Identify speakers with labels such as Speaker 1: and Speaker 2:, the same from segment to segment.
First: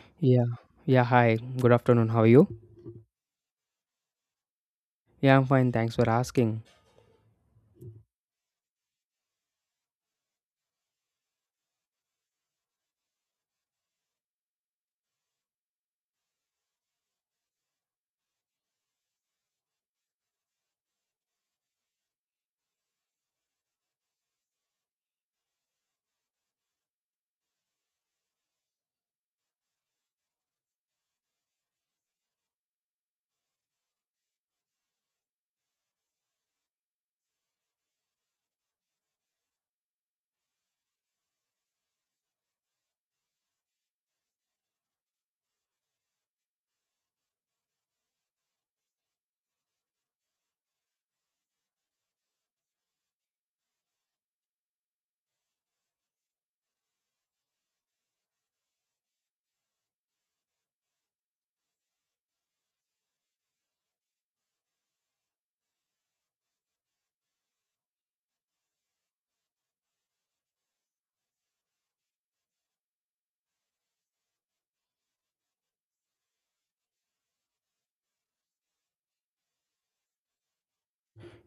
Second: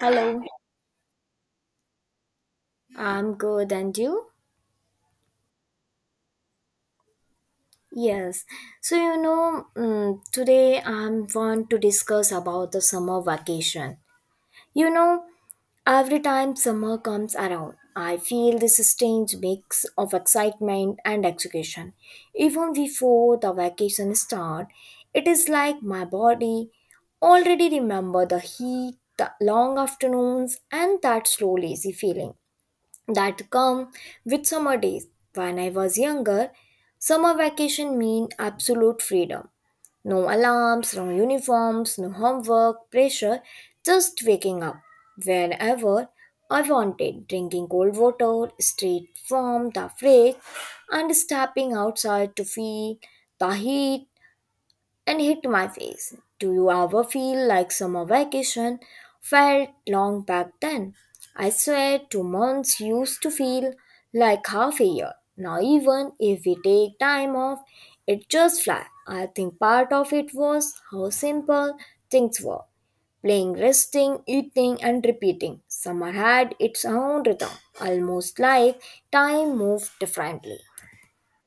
Speaker 1: Hello,
Speaker 2: Yeah. Yeah, hi. Good afternoon. How are you?
Speaker 1: I'm good, and you?
Speaker 2: Yeah, I'm fine. Thanks for asking.
Speaker 1: Yes. So today I want to discuss about the summer vacation. You know, every time summer comes around, I feel this strange mix of excitement and exhaustion. Even before the vacation start, it is like my body already remember the heat, the long afternoons, and that slow lazy feeling. That come with summer days. When I was younger, summer vacation mean absolute freedom. No alarms, no uniforms, no homework, pressure, just waking up wherever I wanted, drinking cold water straight from the fridge and stepping outside to feel the heat and hit my face. Do you ever feel like summer vacation felt long back then? I swear 2 months used to feel like half a year. Now even if we take time off, it just flies. I think part of it was how simple things were. Playing, resting, eating and repeating. Summer had its own rhythm, almost like time moved differently.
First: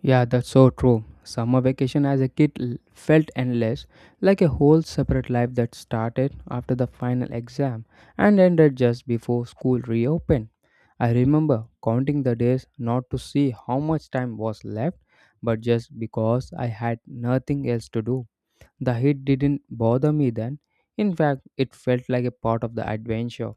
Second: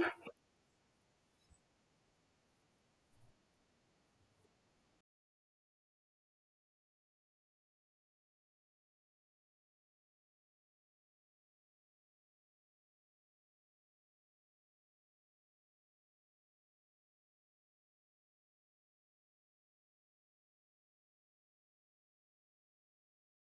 Speaker 2: Yeah, that's so true. Summer vacation as a kid felt endless, like a whole separate life that started after the final exam and ended just before school reopened. I remember counting the days not to see how much time was left, but just because I had nothing else to do. The heat didn't bother me then. In fact, it felt like a part of the adventure.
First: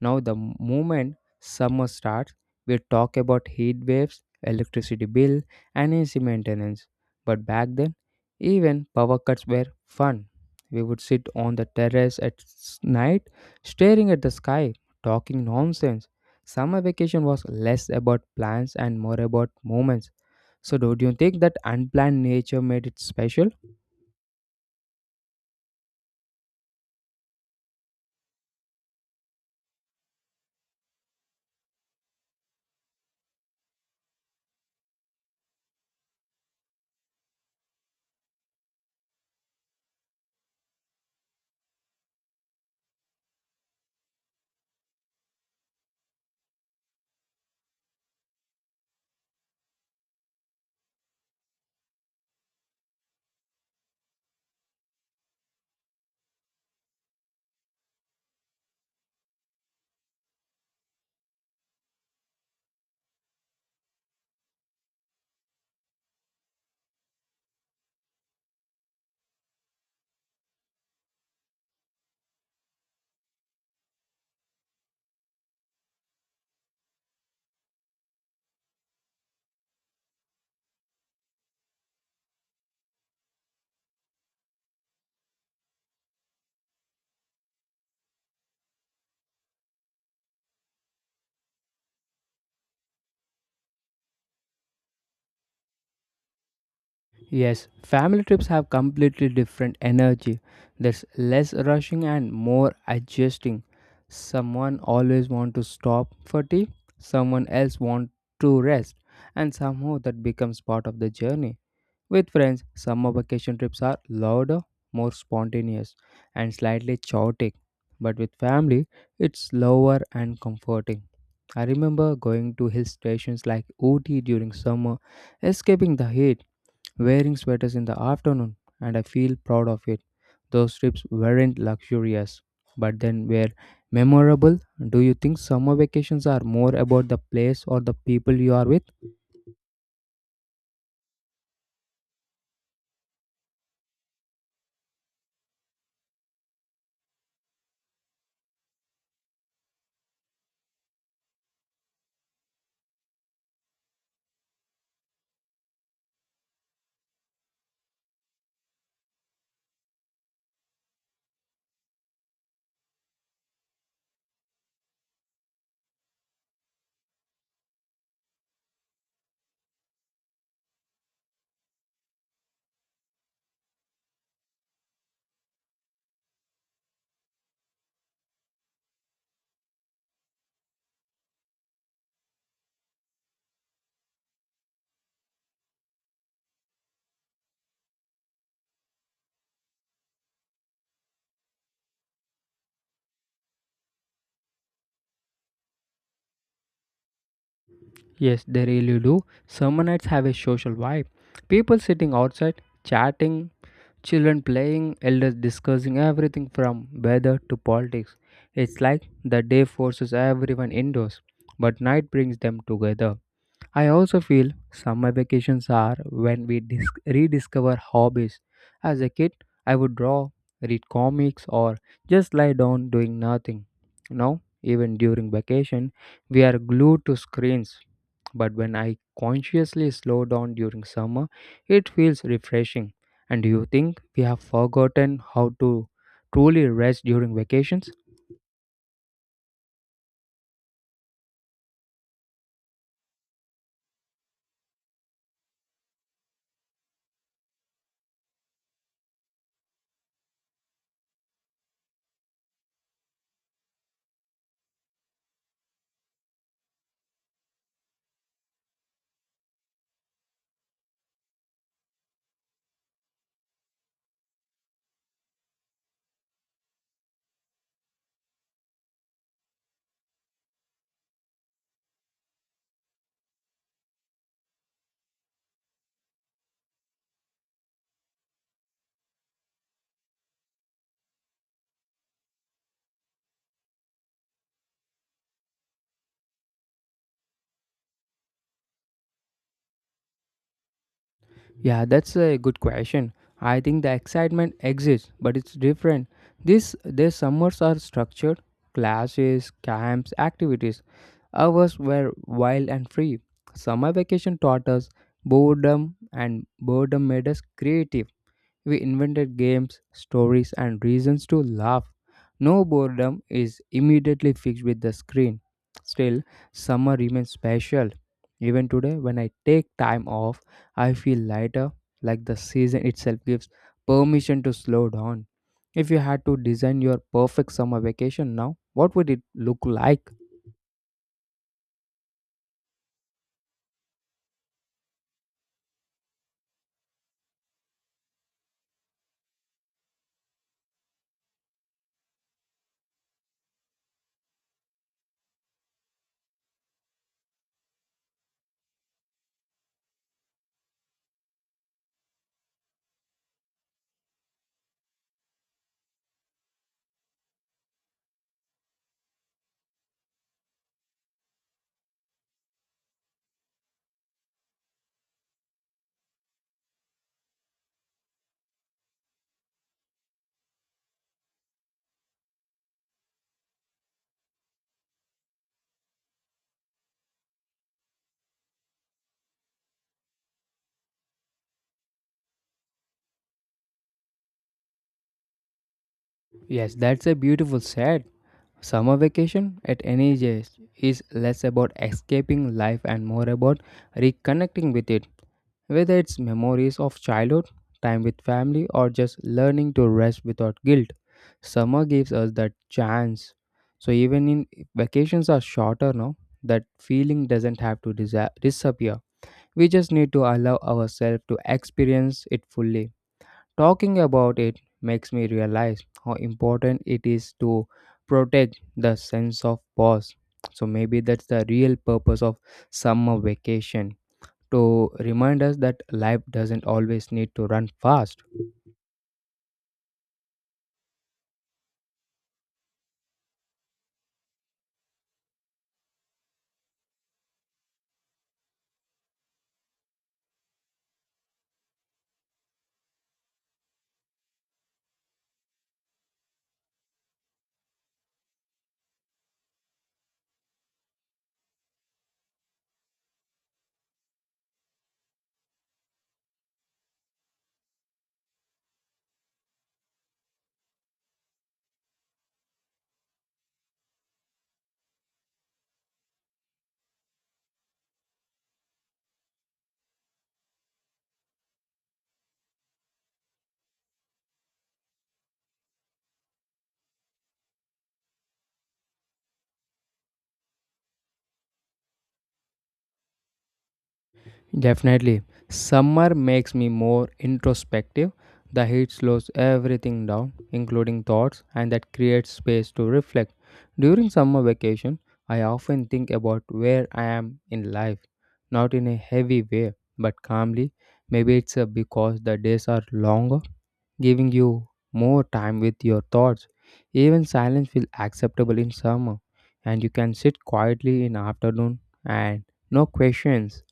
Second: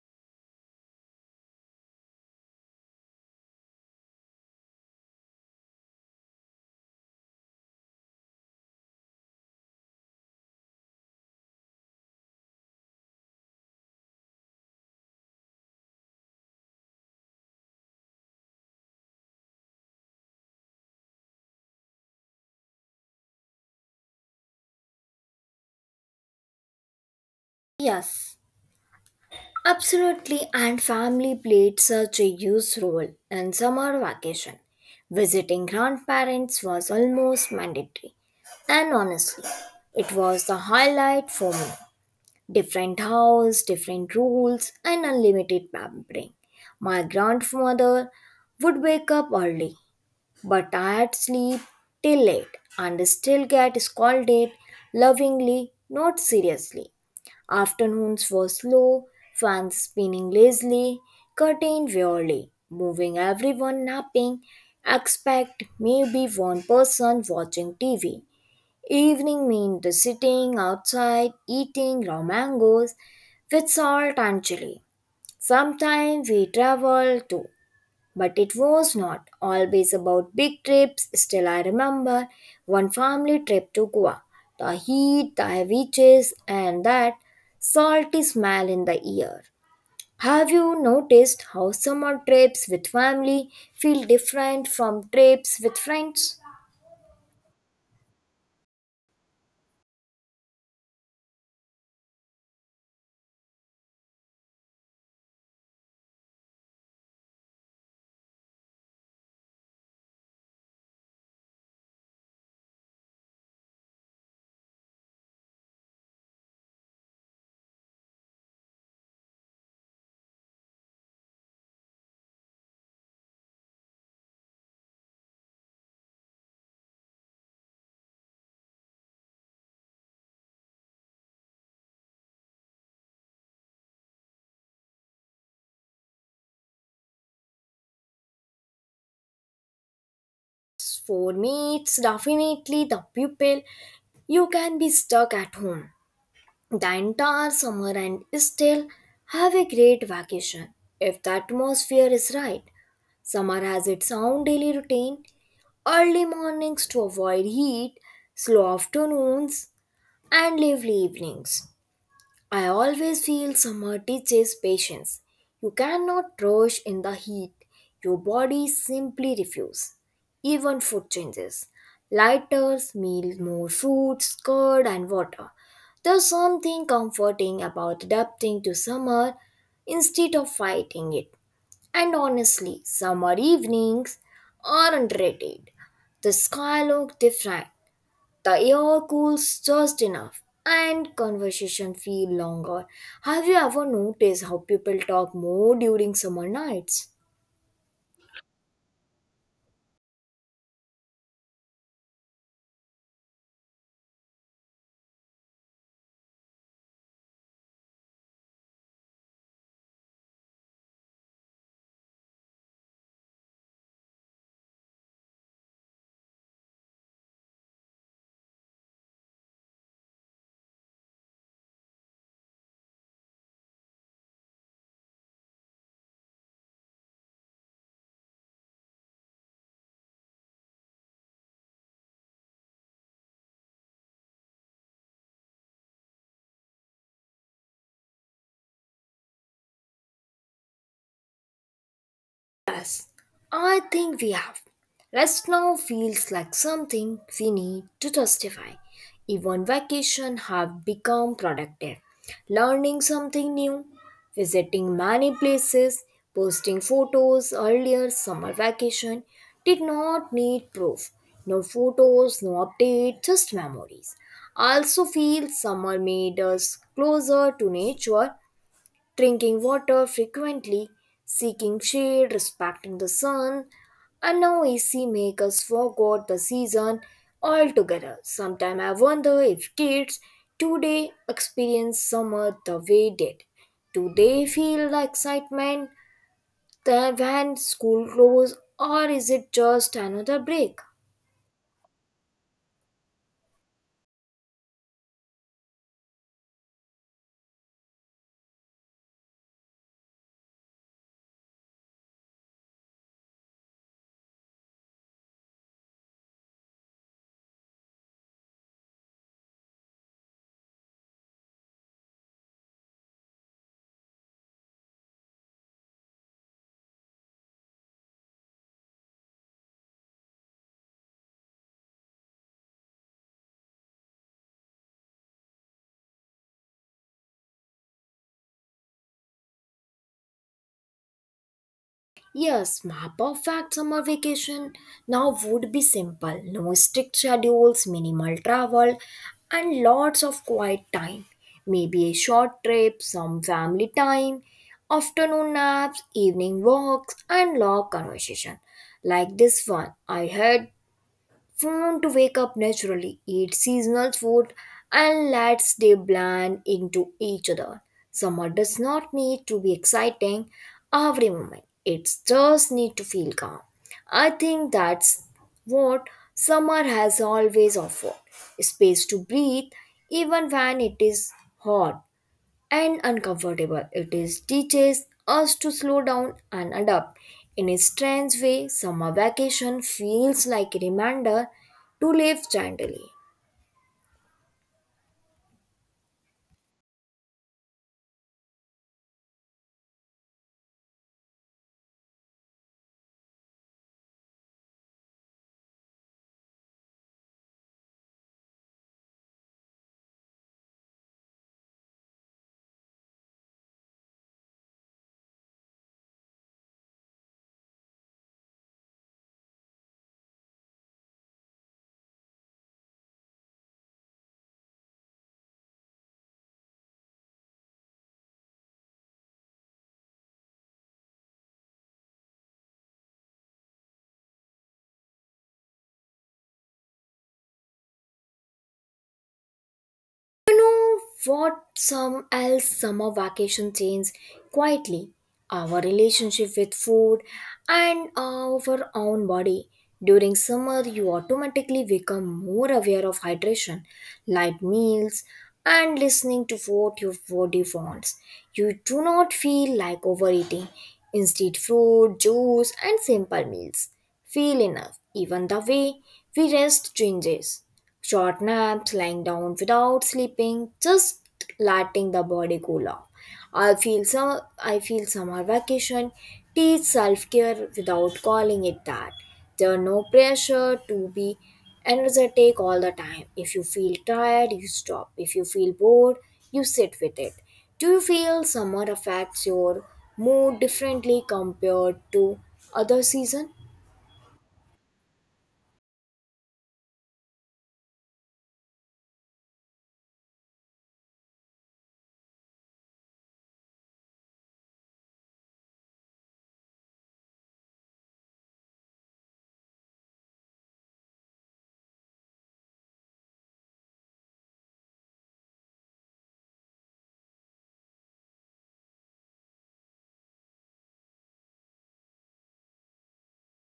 Speaker 2: Now, the moment summer starts, we talk about heat waves, electricity bill, and AC maintenance. But back then, even power cuts were fun. We would sit on the terrace at night, staring at the sky, talking nonsense. Summer vacation was less about plans and more about moments. So, do you think that unplanned nature made it special?
Speaker 1: Yes. Absolutely, and family played such a huge role in summer vacation. Visiting grandparents was almost mandatory. And honestly, it was the highlight for me. Different house, different rules, and unlimited pampering. My grandmother would wake up early, but I'd sleep till late and still get scolded lovingly, not seriously. Afternoons were slow, fans spinning lazily, curtain wearily, moving everyone napping, except maybe one person watching TV. Evening meant the sitting outside, eating raw mangoes with salt and chili. Sometimes we traveled too, but it was not always about big trips. Still, I remember one family trip to Goa. The heat, the heavy chase, and that salty smell in the air. Have you noticed how summer trips with family feel different from trips with friends?
Speaker 2: Yes, family trips have completely different energy. There's less rushing and more adjusting. Someone always want to stop for tea, someone else want to rest, and somehow that becomes part of the journey. With friends, summer vacation trips are louder, more spontaneous, and slightly chaotic. But with family, it's slower and comforting. I remember going to hill stations like Ooty during summer, escaping the heat wearing sweaters in the afternoon, and I feel proud of it. Those trips weren't luxurious, but then were memorable. Do you think summer vacations are more about the place or the people you are with?
Speaker 1: For me, it's definitely the people. You can be stuck at home the entire summer and still have a great vacation if the atmosphere is right. Summer has its own daily routine early mornings to avoid heat, slow afternoons, and lively evenings. I always feel summer teaches patience. You cannot rush in the heat, your body simply refuses. Even food changes. Lighter meals, more fruits, curd, and water. There's something comforting about adapting to summer instead of fighting it. And honestly, summer evenings are underrated. The sky looks different, the air cools just enough, and conversation feel longer. Have you ever noticed how people talk more during summer nights?
Speaker 2: Yes, they really do. Summer nights have a social vibe. People sitting outside, chatting, children playing, elders discussing everything from weather to politics. It's like the day forces everyone indoors, but night brings them together. I also feel summer vacations are when we rediscover hobbies. As a kid, I would draw, read comics, or just lie down doing nothing. Now, even during vacation, we are glued to screens. But when I consciously slow down during summer, it feels refreshing. And do you think we have forgotten how to truly rest during vacations?
Speaker 1: I think we have. Rest now feels like something we need to justify. Even vacation have become productive. Learning something new, visiting many places, posting photos earlier summer vacation did not need proof. No photos, no update, just memories. I also feel summer made us closer to nature drinking water frequently, seeking shade, respecting the sun, and now AC make us forget the season altogether. Sometimes I wonder if kids today experience summer the way did. Do they feel the excitement when school closes, or is it just another break?
Speaker 2: Yeah, that's a good question. I think the excitement exists, but it's different. This their summers are structured, classes, camps, activities. Ours were wild and free. Summer vacation taught us boredom, and boredom made us creative. We invented games, stories, and reasons to laugh. No boredom is immediately fixed with the screen. Still, summer remains special. Even today, when I take time off, I feel lighter, like the season itself gives permission to slow down. If you had to design your perfect summer vacation now, what would it look like?
Speaker 1: Yes, my perfect summer vacation now would be simple. No strict schedules, minimal travel, and lots of quiet time. Maybe a short trip, some family time, afternoon naps, evening walks, and long conversation. Like this one I had Phone to wake up naturally, eat seasonal food, and let's they blend into each other. Summer does not need to be exciting every moment. It just need to feel calm. I think that's what summer has always offered. Space to breathe even when it is hot and uncomfortable. It is teaches us to slow down and adapt. In a strange way, summer vacation feels like a reminder to live gently.
Speaker 2: Yes, that's a beautiful set. Summer vacation at any age is less about escaping life and more about reconnecting with it, whether it's memories of childhood, time with family, or just learning to rest without guilt. Summer gives us that chance. So even in vacations are shorter now, that feeling doesn't have to disappear. We just need to allow ourselves to experience it fully. Talking about it makes me realize how important it is to protect the sense of pause. So maybe that's the real purpose of summer vacation to remind us that life doesn't always need to run fast.
Speaker 1: You know what? Some else summer vacation changed quietly our relationship with food and our own body. During summer, you automatically become more aware of hydration, light meals, and listening to what your body wants. You do not feel like overeating. Instead, fruit, juice, and simple meals feel enough. Even the way we rest changes. Short naps, lying down without sleeping, just letting the body cool off. I feel summer vacation teach self-care without calling it that. There are no pressure to be energetic all the time. If you feel tired, you stop. If you feel bored, you sit with it. Do you feel summer affects your mood differently compared to other season?
Speaker 2: Definitely. Summer makes me more introspective. The heat slows everything down, including thoughts, and that creates space to reflect. During summer vacation, I often think about where I am in life, not in a heavy way, but calmly. Maybe it's because the days are longer, giving you more time with your thoughts. Even silence feels acceptable in summer, and you can sit quietly in afternoon and no questions.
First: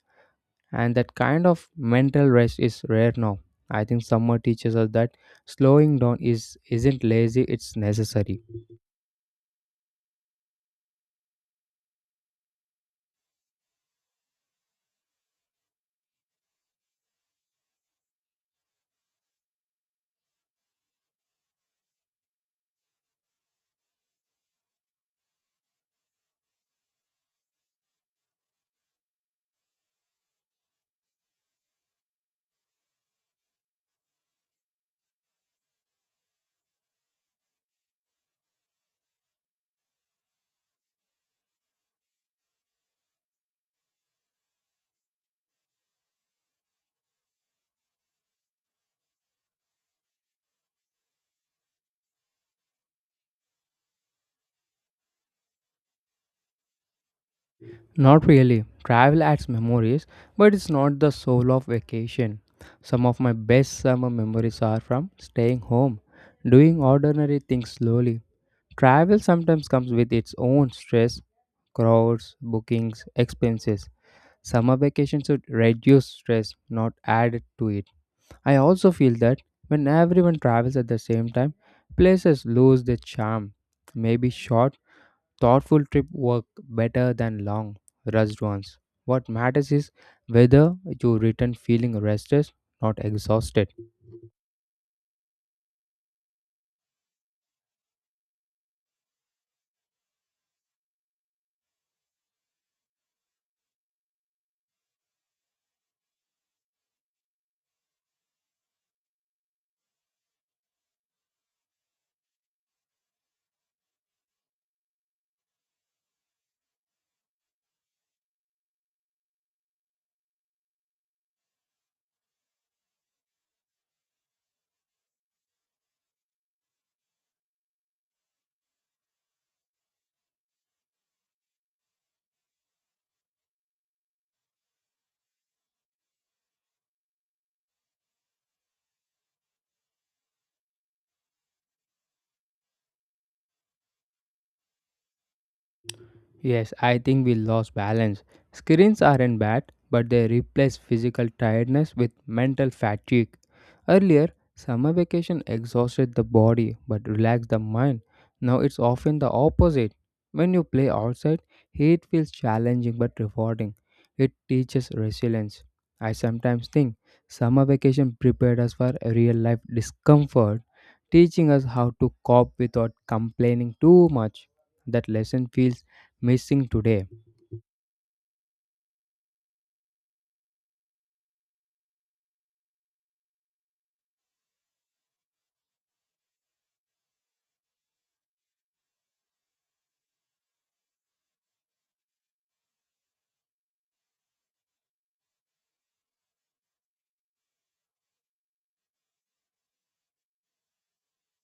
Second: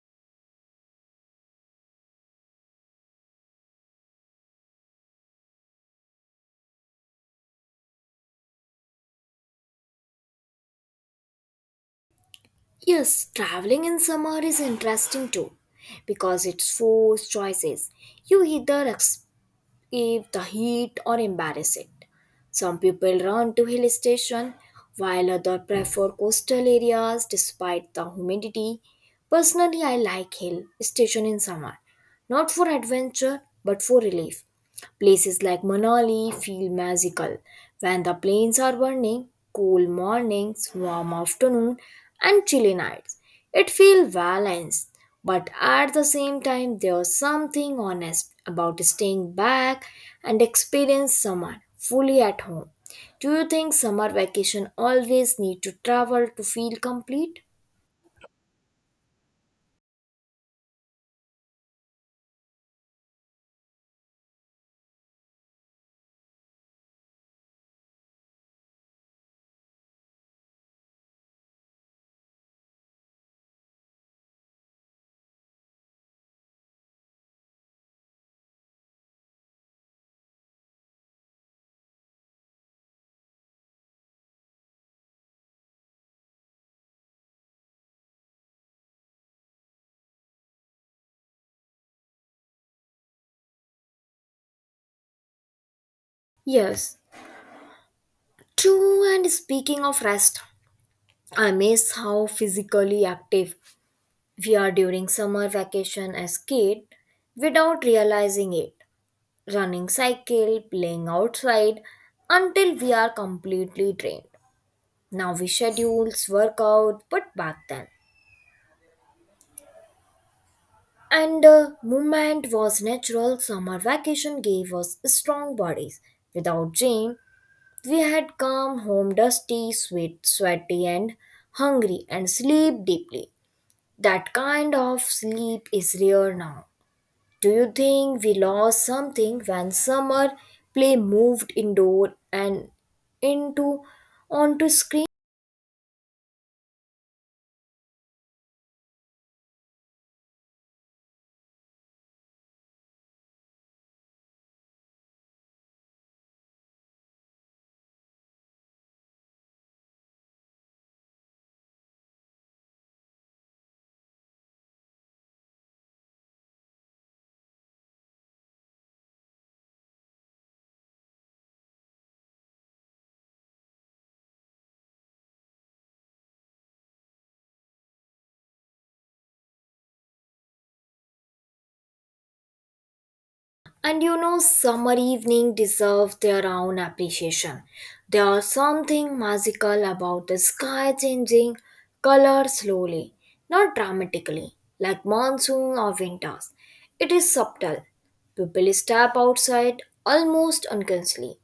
Speaker 2: And that kind of mental rest is rare now. I think summer teaches us that slowing down is isn't lazy, it's necessary.
Speaker 1: Yes, traveling in summer is interesting too because it's forced choices. You either escape the heat or embrace it. Some people run to hill station while others prefer coastal areas despite the humidity. Personally, I like hill station in summer, not for adventure but for relief. Places like Manali feel magical when the plains are burning, cool mornings, warm afternoon, and chilly nights. It feels balanced, but at the same time, there's something honest about staying back and experience summer fully at home. Do you think summer vacation always need to travel to feel complete?
Speaker 2: Not really. Travel adds memories, but it's not the soul of vacation. Some of my best summer memories are from staying home, doing ordinary things slowly. Travel sometimes comes with its own stress, crowds, bookings, expenses. Summer vacation should reduce stress, not add to it. I also feel that when everyone travels at the same time, places lose their charm. Maybe short, thoughtful trip work better than long, rushed ones. What matters is whether you return feeling restless, not exhausted.
Speaker 1: Yes. True, and speaking of rest, I miss how physically active We are during summer vacation as kid without realizing it, running cycle, playing outside until we are completely drained. Now we schedules work out, but back then. And the movement was natural. Summer vacation gave us strong bodies. Without gym, we had come home dusty, sweat, sweaty, and hungry, and sleep deeply. That kind of sleep is rare now. Do you think we lost something when summer play moved indoor and into onto screen?
Speaker 2: Yes, I think we lost balance. Screens aren't bad, but they replace physical tiredness with mental fatigue. Earlier, summer vacation exhausted the body but relaxed the mind. Now it's often the opposite. When you play outside, heat feels challenging but rewarding. It teaches resilience. I sometimes think summer vacation prepared us for real life discomfort, teaching us how to cope without complaining too much. That lesson feels missing today.
Speaker 1: And you know, summer evening deserve their own appreciation. There is something magical about the sky changing color slowly, not dramatically, like monsoon or winters. It is subtle. People step outside almost unconsciously.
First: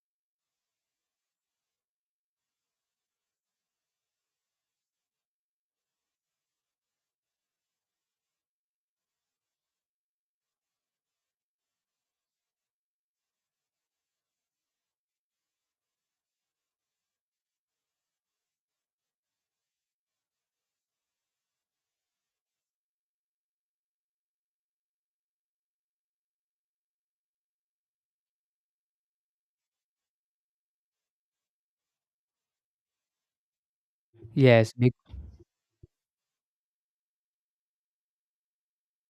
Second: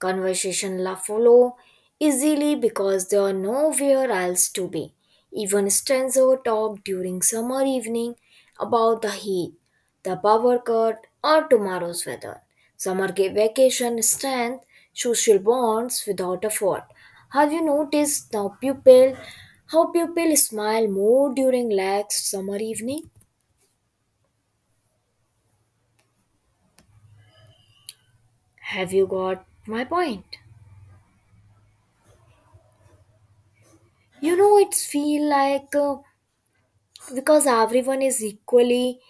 Speaker 1: Conversation la follow easily because there are nowhere else to be. Even stranger talk during summer evening about the heat the power cut, or tomorrow's weather. Summer gave vacation strength, social bonds without a fault. Have you noticed now people how people smile more during relaxed summer evening? Have you got my point? You know
Speaker 2: Yes,
Speaker 1: it's
Speaker 2: be-
Speaker 1: feel like because everyone is equally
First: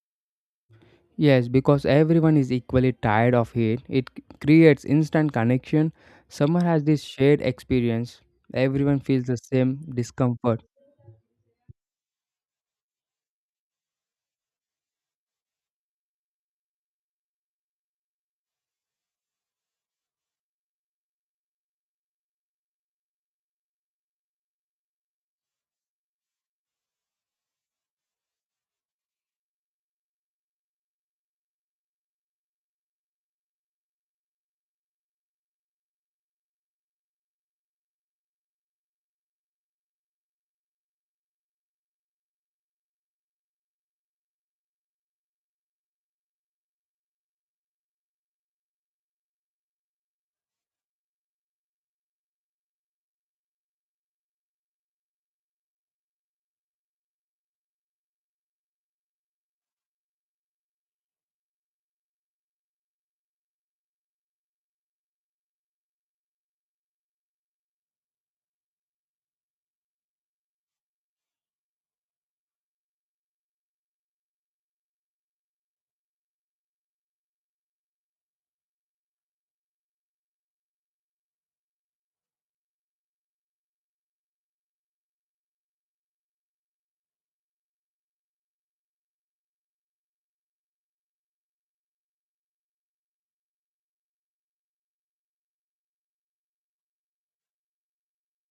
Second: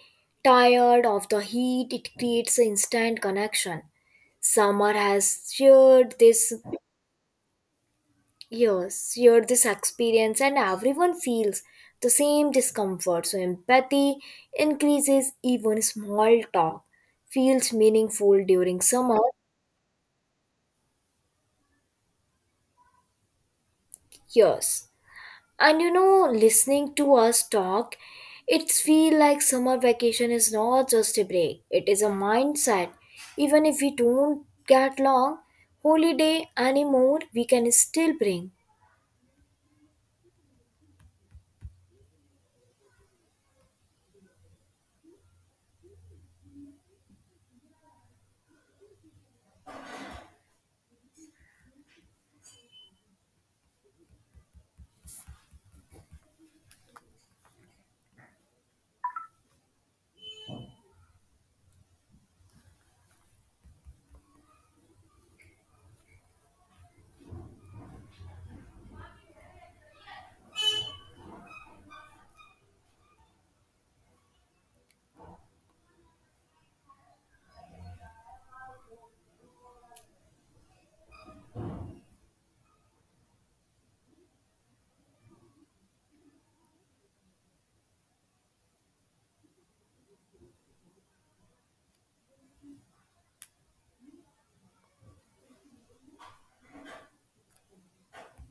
Speaker 1: tired of the
Speaker 2: yes, because
Speaker 1: heat, it
Speaker 2: everyone is
Speaker 1: creates an
Speaker 2: equally
Speaker 1: instant
Speaker 2: tired of it.
Speaker 1: connection.
Speaker 2: It creates
Speaker 1: Summer
Speaker 2: instant
Speaker 1: has
Speaker 2: connection.
Speaker 1: shared this
Speaker 2: Someone has this shared experience. Everyone
Speaker 1: Yes,
Speaker 2: feels the
Speaker 1: share this
Speaker 2: same
Speaker 1: experience, and
Speaker 2: discomfort.
Speaker 1: everyone feels the same discomfort. So, empathy increases, even small talk feels meaningful during summer. Yes, and you know, listening to us talk, it feels like summer vacation is not just a break, it is a mindset. Even if we don't get long holiday anymore, we can still bring